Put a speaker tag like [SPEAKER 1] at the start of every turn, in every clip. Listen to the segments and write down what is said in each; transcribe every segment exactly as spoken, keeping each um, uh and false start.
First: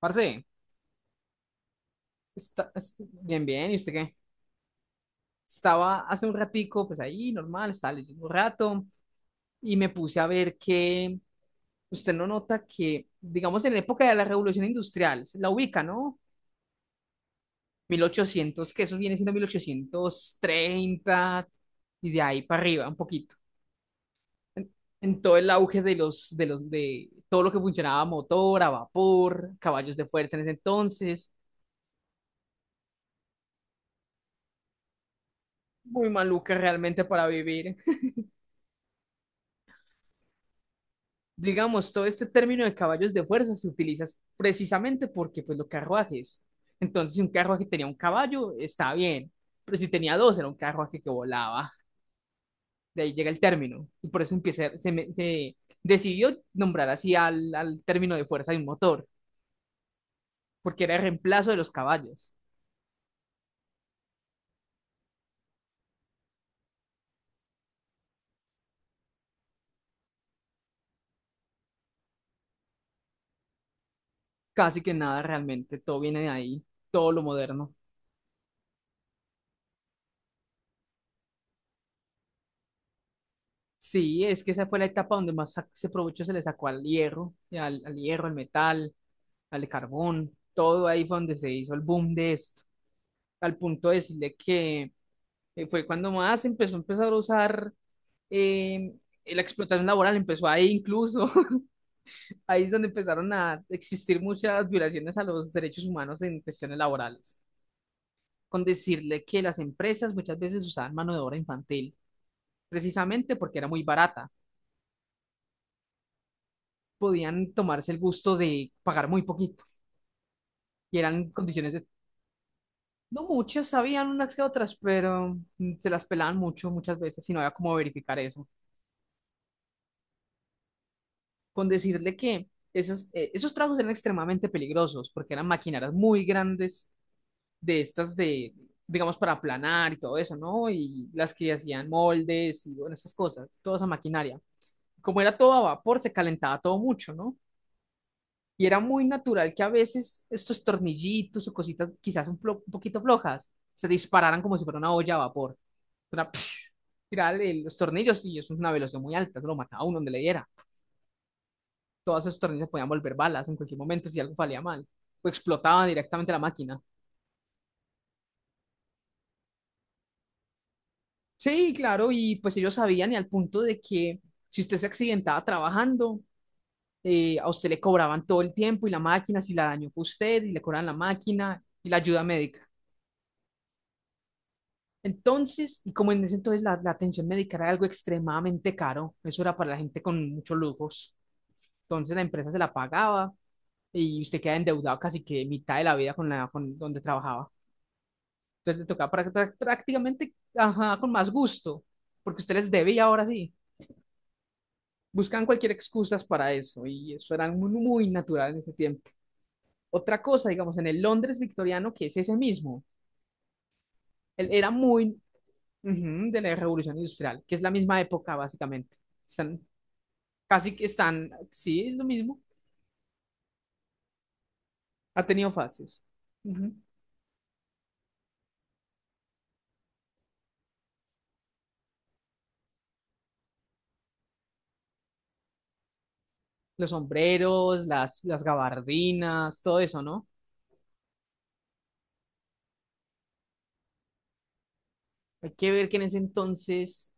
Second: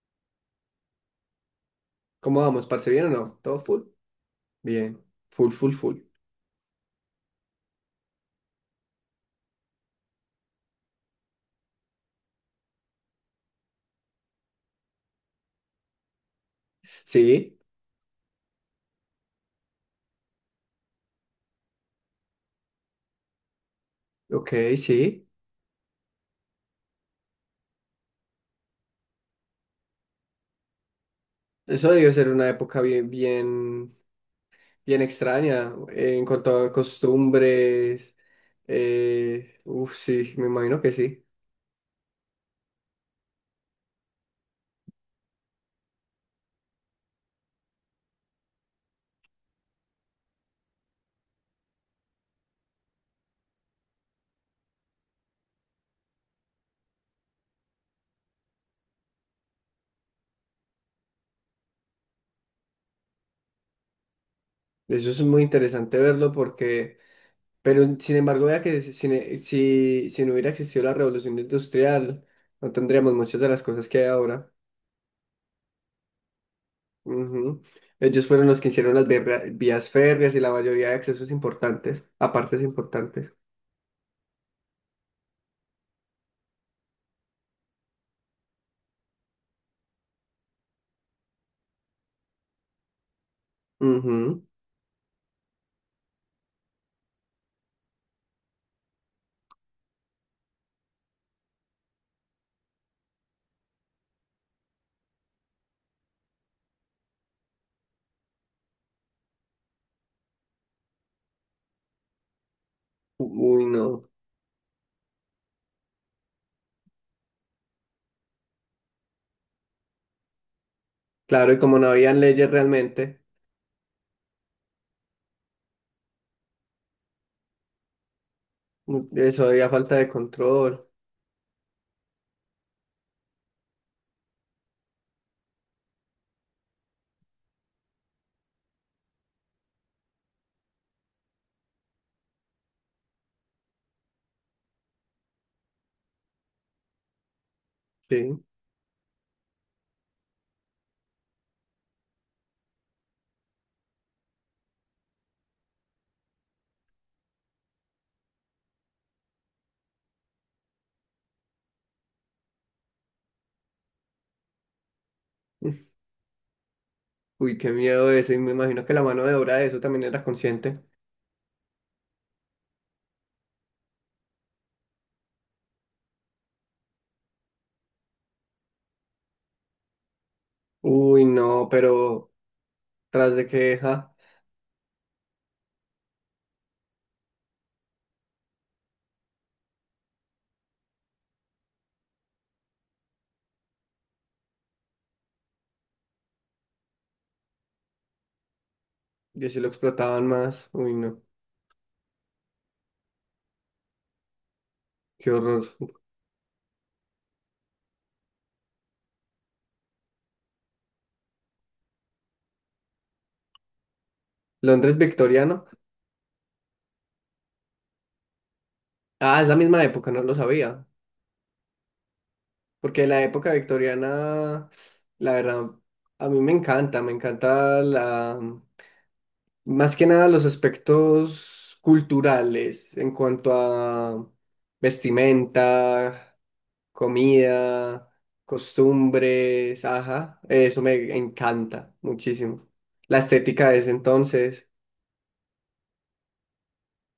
[SPEAKER 1] Parce,
[SPEAKER 2] ¿Cómo vamos,
[SPEAKER 1] está,
[SPEAKER 2] parce?
[SPEAKER 1] es-
[SPEAKER 2] ¿Bien o no?
[SPEAKER 1] bien,
[SPEAKER 2] ¿Todo
[SPEAKER 1] bien, ¿y
[SPEAKER 2] full?
[SPEAKER 1] usted qué?
[SPEAKER 2] Bien. Full, full, full.
[SPEAKER 1] Estaba hace un ratico, pues ahí, normal, estaba leyendo un rato y me puse a ver que usted no nota que, digamos, en la época de la Revolución Industrial, se la ubica, ¿no?
[SPEAKER 2] Sí,
[SPEAKER 1] mil ochocientos, que eso viene siendo mil ochocientos treinta y de ahí para arriba, un poquito. En,
[SPEAKER 2] ok,
[SPEAKER 1] en
[SPEAKER 2] sí.
[SPEAKER 1] todo el auge de los, de los, de todo lo que funcionaba, a motor, a vapor, caballos de fuerza en ese entonces,
[SPEAKER 2] Eso debió ser una época bien, bien, bien extraña
[SPEAKER 1] muy
[SPEAKER 2] eh, en
[SPEAKER 1] maluca
[SPEAKER 2] cuanto a
[SPEAKER 1] realmente para vivir.
[SPEAKER 2] costumbres. Eh, uf, sí, me imagino que sí.
[SPEAKER 1] Digamos, todo este término de caballos de fuerza se utiliza precisamente porque, pues, los carruajes. Entonces, si un carruaje tenía un caballo, está bien, pero si tenía dos, era un carruaje que volaba. De ahí llega el término, y por eso empieza, se, me- se decidió nombrar así al, al término de fuerza de un motor, porque era el reemplazo de los caballos.
[SPEAKER 2] Eso es muy interesante verlo, porque, pero sin embargo, vea que si, si, si si no hubiera existido la Revolución Industrial, no tendríamos muchas de las cosas que hay ahora.
[SPEAKER 1] Casi que nada realmente, todo viene de ahí, todo lo
[SPEAKER 2] Ujú.
[SPEAKER 1] moderno.
[SPEAKER 2] Ellos fueron los que hicieron las vibra- vías férreas y la mayoría de accesos importantes, a partes importantes.
[SPEAKER 1] Sí, es que esa fue la etapa donde más sa- se aprovechó, se le sacó al hierro, y al, al hierro, al metal, al carbón, todo ahí fue donde se hizo el boom de esto, al punto de decirle
[SPEAKER 2] Ujú.
[SPEAKER 1] que eh, fue cuando más empezó a empezar a usar eh, la explotación laboral, empezó ahí incluso, ahí es donde empezaron a existir muchas violaciones a los derechos humanos en cuestiones laborales, con decirle que las empresas muchas veces usaban mano de obra infantil,
[SPEAKER 2] U-
[SPEAKER 1] precisamente porque
[SPEAKER 2] Uy,
[SPEAKER 1] era muy
[SPEAKER 2] no.
[SPEAKER 1] barata, podían tomarse el gusto de pagar muy poquito y eran
[SPEAKER 2] Claro, y
[SPEAKER 1] condiciones
[SPEAKER 2] como
[SPEAKER 1] de.
[SPEAKER 2] no habían leyes realmente,
[SPEAKER 1] No muchas, sabían unas que otras, pero mm, se las pelaban mucho muchas veces y no había cómo verificar eso.
[SPEAKER 2] u- eso había falta de control.
[SPEAKER 1] Con decirle que esas, eh, esos tragos eran extremadamente peligrosos porque eran maquinarias muy grandes de estas de, digamos, para aplanar y todo eso, ¿no? Y las que hacían moldes y bueno, esas cosas, toda esa maquinaria. Como era todo a vapor, se calentaba todo mucho, ¿no?
[SPEAKER 2] Sí.
[SPEAKER 1] Y era muy natural que a veces estos tornillitos o cositas quizás un, plo- un poquito flojas se dispararan como si fuera una olla a vapor. Una tirar el- los tornillos y eso es una velocidad muy alta, eso lo mataba a uno donde le diera. Todos esos tornillos podían volver balas en cualquier momento si algo salía mal o explotaba directamente la máquina.
[SPEAKER 2] Uy, qué miedo eso. Y me imagino que la mano de obra de eso también era consciente.
[SPEAKER 1] Sí, claro, y pues ellos sabían y al punto de que si usted se accidentaba trabajando, eh, a usted le cobraban todo el tiempo y la máquina, si la dañó fue usted y le cobraban la
[SPEAKER 2] Uy,
[SPEAKER 1] máquina
[SPEAKER 2] no,
[SPEAKER 1] y la ayuda
[SPEAKER 2] pero
[SPEAKER 1] médica.
[SPEAKER 2] tras de que, ja,
[SPEAKER 1] Entonces, y como en ese entonces la, la atención médica era algo extremadamente caro, eso era para la gente con muchos lujos, entonces la empresa se la pagaba y usted queda endeudado casi que mitad de la vida con la con donde trabajaba. Entonces le tocaba prá-
[SPEAKER 2] yo
[SPEAKER 1] prá-
[SPEAKER 2] sí lo explotaban
[SPEAKER 1] prácticamente
[SPEAKER 2] más. Uy,
[SPEAKER 1] ajá, con
[SPEAKER 2] no.
[SPEAKER 1] más gusto, porque usted les debe y ahora sí.
[SPEAKER 2] Qué
[SPEAKER 1] Buscan
[SPEAKER 2] horror.
[SPEAKER 1] cualquier excusas para eso y eso era muy, muy natural en ese tiempo. Otra cosa, digamos, en el Londres victoriano, que es ese mismo, él era
[SPEAKER 2] Londres
[SPEAKER 1] muy.
[SPEAKER 2] victoriano.
[SPEAKER 1] Ujú, de la Revolución Industrial, que es la misma época básicamente.
[SPEAKER 2] Ah, es la
[SPEAKER 1] Están,
[SPEAKER 2] misma época, no lo
[SPEAKER 1] casi que
[SPEAKER 2] sabía.
[SPEAKER 1] están, sí, es lo mismo.
[SPEAKER 2] Porque la época victoriana,
[SPEAKER 1] Ha
[SPEAKER 2] la
[SPEAKER 1] tenido
[SPEAKER 2] verdad,
[SPEAKER 1] fases.
[SPEAKER 2] a mí me
[SPEAKER 1] Ujú.
[SPEAKER 2] encanta, me encanta la, más que nada los aspectos culturales en cuanto a vestimenta,
[SPEAKER 1] Los sombreros,
[SPEAKER 2] comida,
[SPEAKER 1] las, las gabardinas, todo
[SPEAKER 2] costumbres,
[SPEAKER 1] eso, ¿no?
[SPEAKER 2] ajá, eso me encanta muchísimo. La estética de ese entonces,
[SPEAKER 1] Hay que ver que en ese entonces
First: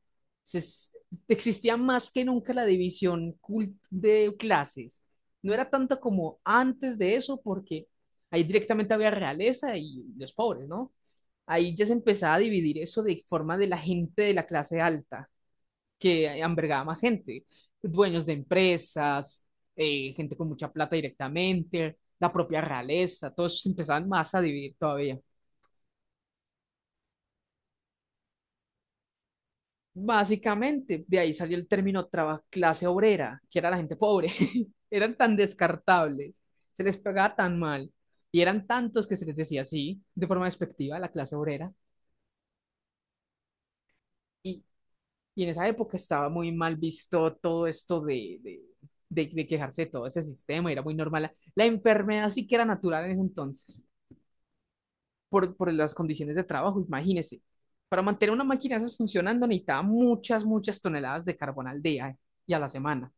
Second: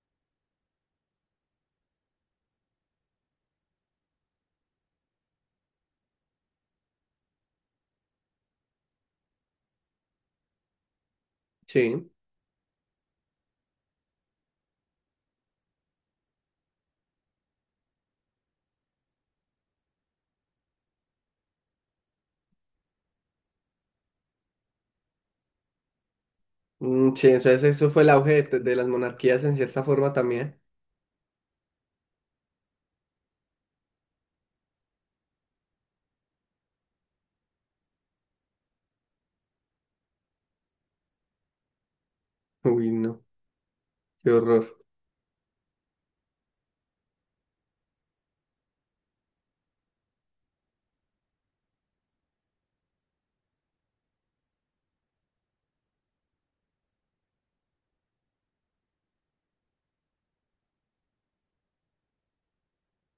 [SPEAKER 1] se es- existía más que nunca la división cult- de clases. No era tanto como antes de eso, porque ahí directamente había realeza y los pobres, ¿no? Ahí ya se
[SPEAKER 2] sí.
[SPEAKER 1] empezaba a dividir eso de forma de la gente de la clase alta, que albergaba más gente, dueños de empresas, eh, gente con mucha plata directamente, la propia realeza, todos se empezaban más a dividir todavía.
[SPEAKER 2] Mm, sí, entonces eso fue el auge de, de las monarquías en cierta forma también.
[SPEAKER 1] Básicamente, de ahí salió el término traba- clase obrera, que era la gente pobre. Eran tan descartables, se les pegaba tan mal, y eran tantos que se les decía así, de forma despectiva, la clase obrera.
[SPEAKER 2] Uy, no, qué
[SPEAKER 1] Y,
[SPEAKER 2] horror.
[SPEAKER 1] y en esa época estaba muy mal visto todo esto de, de, de- de quejarse de todo ese sistema, era muy normal. La enfermedad sí que era natural en ese entonces, por, por las condiciones de trabajo, imagínese. Para mantener una máquina de esas funcionando necesitaba muchas, muchas toneladas de carbón al día y a la semana.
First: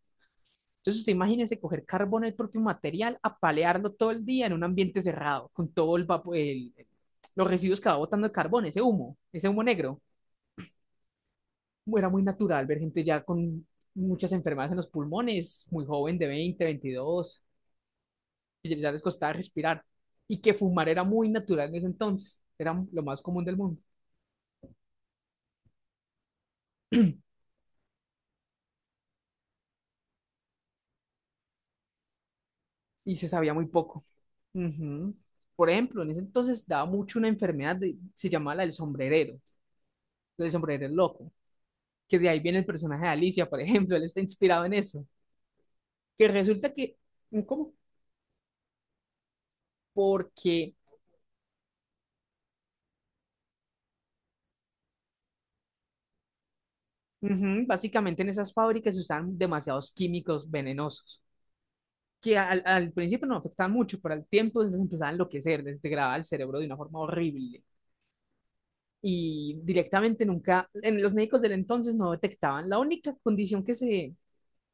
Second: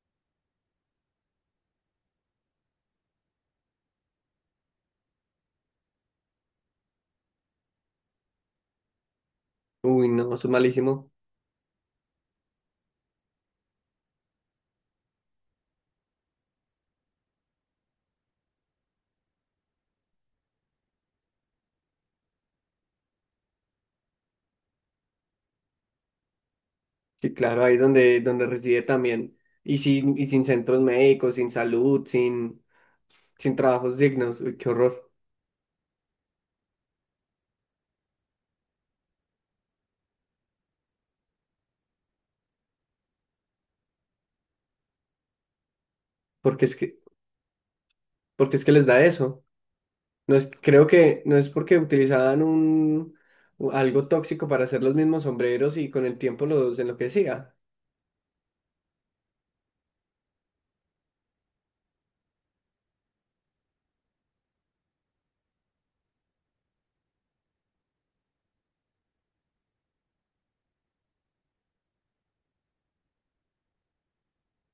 [SPEAKER 1] Entonces, usted imagínese coger carbón, el propio material, apalearlo todo el día en un ambiente cerrado, con todo el, vapo- el- el- los residuos que va botando el carbón, ese humo, ese humo negro.
[SPEAKER 2] Uy, no, eso es malísimo.
[SPEAKER 1] Era muy natural ver gente ya con muchas enfermedades en los pulmones, muy joven, de veinte, veintidós, que ya les costaba respirar. Y que fumar era muy natural en ese entonces, era lo más común del mundo.
[SPEAKER 2] Sí, claro, ahí es donde, donde reside también. Y sin, y sin centros médicos, sin salud, sin,
[SPEAKER 1] Y se sabía
[SPEAKER 2] sin
[SPEAKER 1] muy
[SPEAKER 2] trabajos
[SPEAKER 1] poco.
[SPEAKER 2] dignos. Uy, qué horror.
[SPEAKER 1] Ujú. Por ejemplo, en ese entonces daba mucho una enfermedad, de- se llamaba la del sombrerero, la del sombrerero loco que de ahí viene el personaje de Alicia, por ejemplo, él está inspirado en eso. Que
[SPEAKER 2] Porque
[SPEAKER 1] resulta
[SPEAKER 2] es
[SPEAKER 1] que,
[SPEAKER 2] que,
[SPEAKER 1] ¿cómo?
[SPEAKER 2] porque es que les da eso. No es,
[SPEAKER 1] Porque
[SPEAKER 2] creo que no es porque utilizaban un, u- algo tóxico para hacer los mismos sombreros y con el tiempo los enloquecía.
[SPEAKER 1] ujú, básicamente en esas fábricas se usaban demasiados químicos venenosos, que al, al principio no afectaban mucho, pero al tiempo se empezaban a enloquecer, desgradaba el cerebro de una forma horrible. Y directamente nunca, en los médicos del entonces no detectaban. La única condición que se,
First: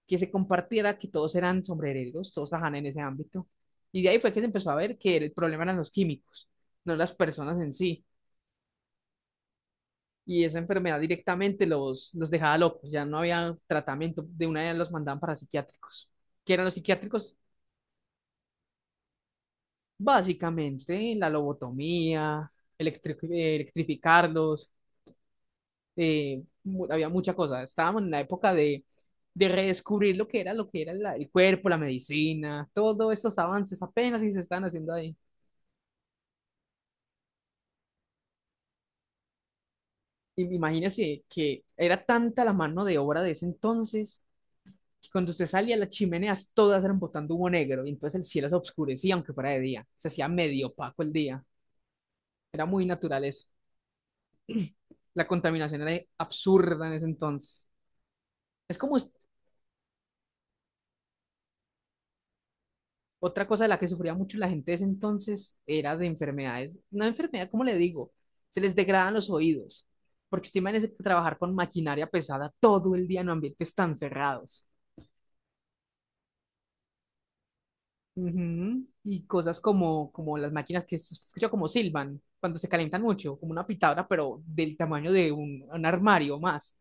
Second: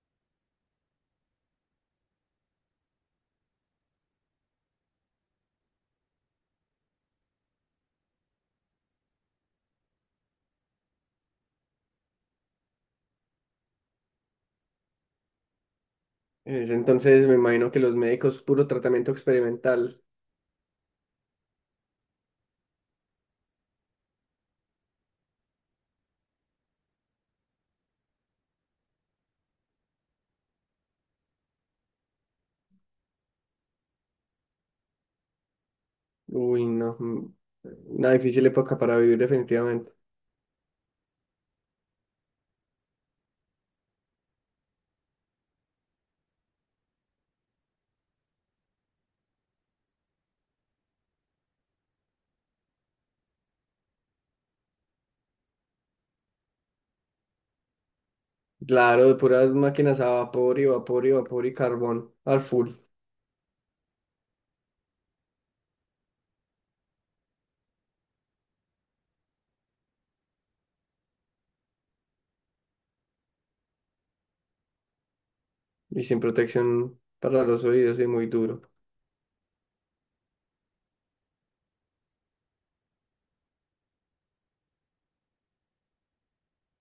[SPEAKER 1] que se compartiera que todos eran sombrereros, todos trabajaban en ese ámbito. Y de ahí fue que se empezó a ver que el problema eran los químicos, no las personas en sí. Y esa enfermedad directamente los, los dejaba locos, ya no había tratamiento, de una vez los mandaban para psiquiátricos. ¿Qué
[SPEAKER 2] En
[SPEAKER 1] eran los
[SPEAKER 2] ese entonces me
[SPEAKER 1] psiquiátricos?
[SPEAKER 2] imagino que los médicos, puro tratamiento experimental.
[SPEAKER 1] Básicamente la lobotomía, electri- eh, electrificarlos, eh, mu- había mucha cosa. Estábamos en la época de, de redescubrir lo que era, lo que era la- el cuerpo, la medicina, todos esos avances apenas si se están haciendo ahí.
[SPEAKER 2] Uy, no. Mm, una difícil época para vivir definitivamente.
[SPEAKER 1] Y imagínese que era tanta la mano de obra de ese entonces cuando usted salía, las chimeneas todas eran botando humo negro, y entonces el cielo se oscurecía, aunque fuera de día. Se hacía medio opaco el día. Era muy natural eso. La contaminación era absurda en ese entonces. Es como
[SPEAKER 2] Claro,
[SPEAKER 1] est-
[SPEAKER 2] de puras máquinas a vapor y vapor y vapor y carbón al full.
[SPEAKER 1] Otra cosa de la que sufría mucho la gente de ese entonces era de enfermedades. Una enfermedad, ¿cómo le digo? Se les degradan los oídos, porque usted imagínese trabajar con maquinaria pesada todo el día en ambientes tan cerrados.
[SPEAKER 2] Y sin protección para los oídos, es muy duro.
[SPEAKER 1] Ujú, y cosas como, como las máquinas que se escucha como silban cuando se calientan mucho, como una pitadora, pero del tamaño de un, un armario más.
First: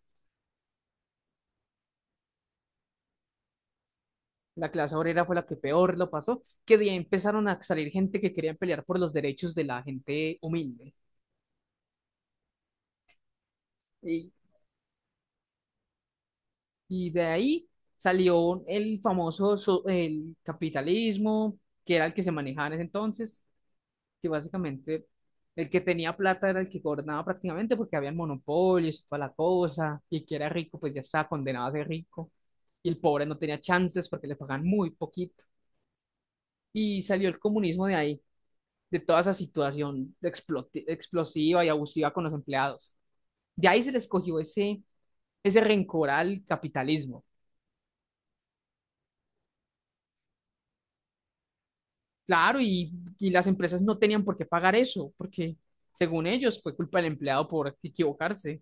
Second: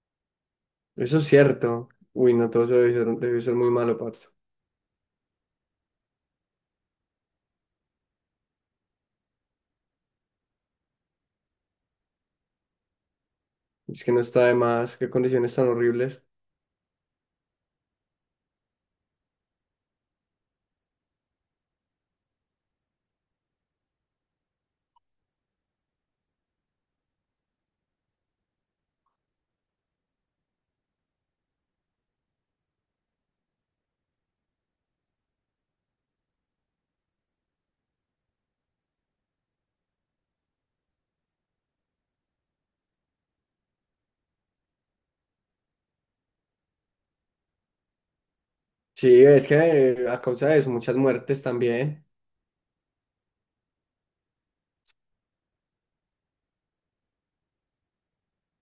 [SPEAKER 2] Eso es cierto. Uy, no, todo eso debe ser, debe ser muy malo, parce.
[SPEAKER 1] La clase obrera fue la que peor lo pasó, que de ahí empezaron a salir gente que querían pelear por los derechos de la gente humilde.
[SPEAKER 2] Es que no
[SPEAKER 1] Y,
[SPEAKER 2] está de más, qué condiciones tan horribles.
[SPEAKER 1] y de ahí salió el famoso so- el capitalismo, que era el que se manejaba en ese entonces que básicamente el que tenía plata era el que gobernaba prácticamente porque había monopolios y toda la cosa, y el que era rico pues ya estaba condenado a ser rico, y el pobre no tenía chances porque le pagaban muy poquito. Y salió el comunismo de ahí, de toda esa situación de exploti- explosiva y abusiva con los empleados. De ahí se les cogió ese, ese rencor al capitalismo.
[SPEAKER 2] Sí, es que eh, a causa de eso, muchas muertes también.
[SPEAKER 1] Claro, y, y las empresas no tenían por qué pagar eso, porque según ellos fue culpa del empleado por equivocarse.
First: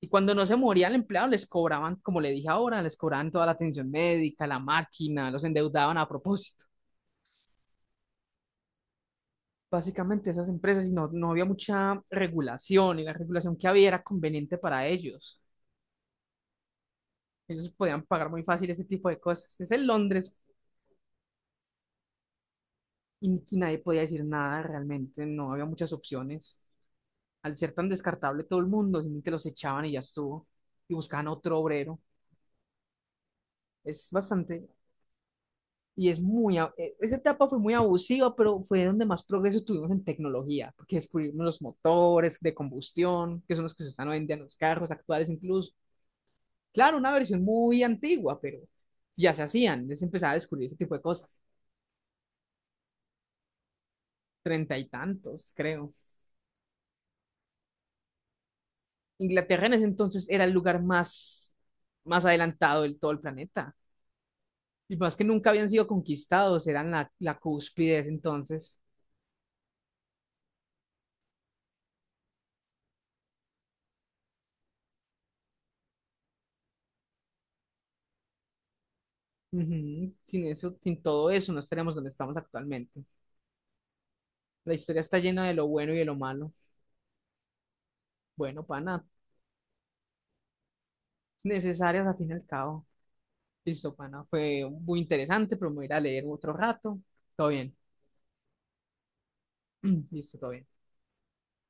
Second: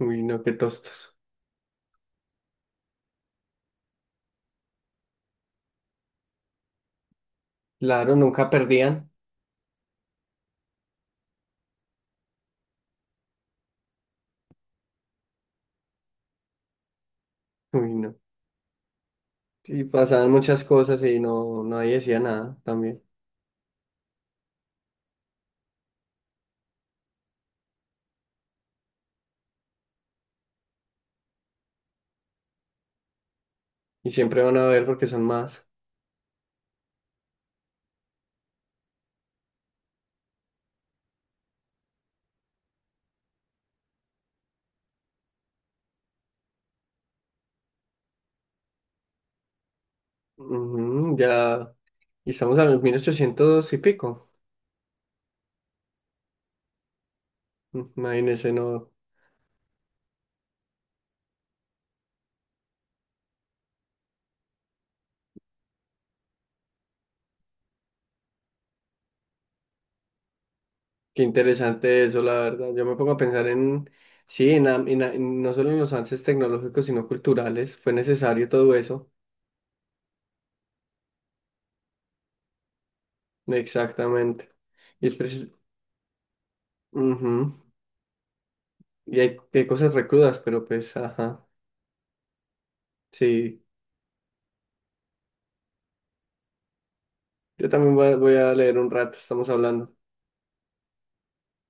[SPEAKER 1] Y cuando
[SPEAKER 2] no,
[SPEAKER 1] no
[SPEAKER 2] qué
[SPEAKER 1] se moría el
[SPEAKER 2] tostos.
[SPEAKER 1] empleado, les cobraban, como le dije ahora, les cobraban toda la atención médica, la máquina, los endeudaban a propósito.
[SPEAKER 2] Claro, nunca perdían.
[SPEAKER 1] Básicamente esas empresas, y no, no había mucha regulación, y la regulación que había era conveniente para ellos. Ellos
[SPEAKER 2] Uy,
[SPEAKER 1] podían
[SPEAKER 2] no.
[SPEAKER 1] pagar muy fácil ese tipo de cosas. Es
[SPEAKER 2] Y
[SPEAKER 1] en
[SPEAKER 2] pasaban
[SPEAKER 1] Londres.
[SPEAKER 2] muchas cosas y no, nadie decía nada también.
[SPEAKER 1] Y y nadie podía decir nada realmente, no había muchas opciones. Al ser tan descartable todo el mundo, simplemente los echaban y ya estuvo. Y buscaban otro obrero. Es
[SPEAKER 2] Y siempre van a
[SPEAKER 1] bastante.
[SPEAKER 2] ver porque son más.
[SPEAKER 1] Y es muy, a- eh, esa etapa fue muy abusiva, pero fue donde más progreso tuvimos en tecnología, porque descubrimos los motores de combustión, que son los que se usan hoy en día en los carros actuales incluso. Claro, una versión muy antigua, pero ya se hacían, ya se empezaba a descubrir ese tipo de
[SPEAKER 2] Ujú,
[SPEAKER 1] cosas.
[SPEAKER 2] ya, y estamos a los mil ochocientos y pico.
[SPEAKER 1] Treinta y tantos, creo.
[SPEAKER 2] Imagínense, no.
[SPEAKER 1] Inglaterra en ese entonces era el lugar más, más adelantado del todo el planeta. Y más que nunca habían sido conquistados, eran la, la cúspide de ese entonces.
[SPEAKER 2] Qué interesante eso, la verdad. Yo me pongo a pensar en, sí, en, am- en a- en no solo en los avances tecnológicos, sino culturales. Fue necesario todo eso.
[SPEAKER 1] Ujú, sin eso, sin todo eso, no estaríamos donde estamos actualmente.
[SPEAKER 2] Exactamente.
[SPEAKER 1] La historia
[SPEAKER 2] Y es
[SPEAKER 1] está llena
[SPEAKER 2] precis-
[SPEAKER 1] de lo bueno y de lo malo.
[SPEAKER 2] Ujú.
[SPEAKER 1] Bueno, pana,
[SPEAKER 2] Y hay, hay cosas recrudas, pero pues, ajá.
[SPEAKER 1] necesarias al fin y al cabo.
[SPEAKER 2] Sí.
[SPEAKER 1] Listo, pana, fue muy interesante, pero me voy a ir a leer otro rato. Todo
[SPEAKER 2] Yo
[SPEAKER 1] bien.
[SPEAKER 2] también voy a voy a leer un rato, estamos hablando.
[SPEAKER 1] Listo, todo bien.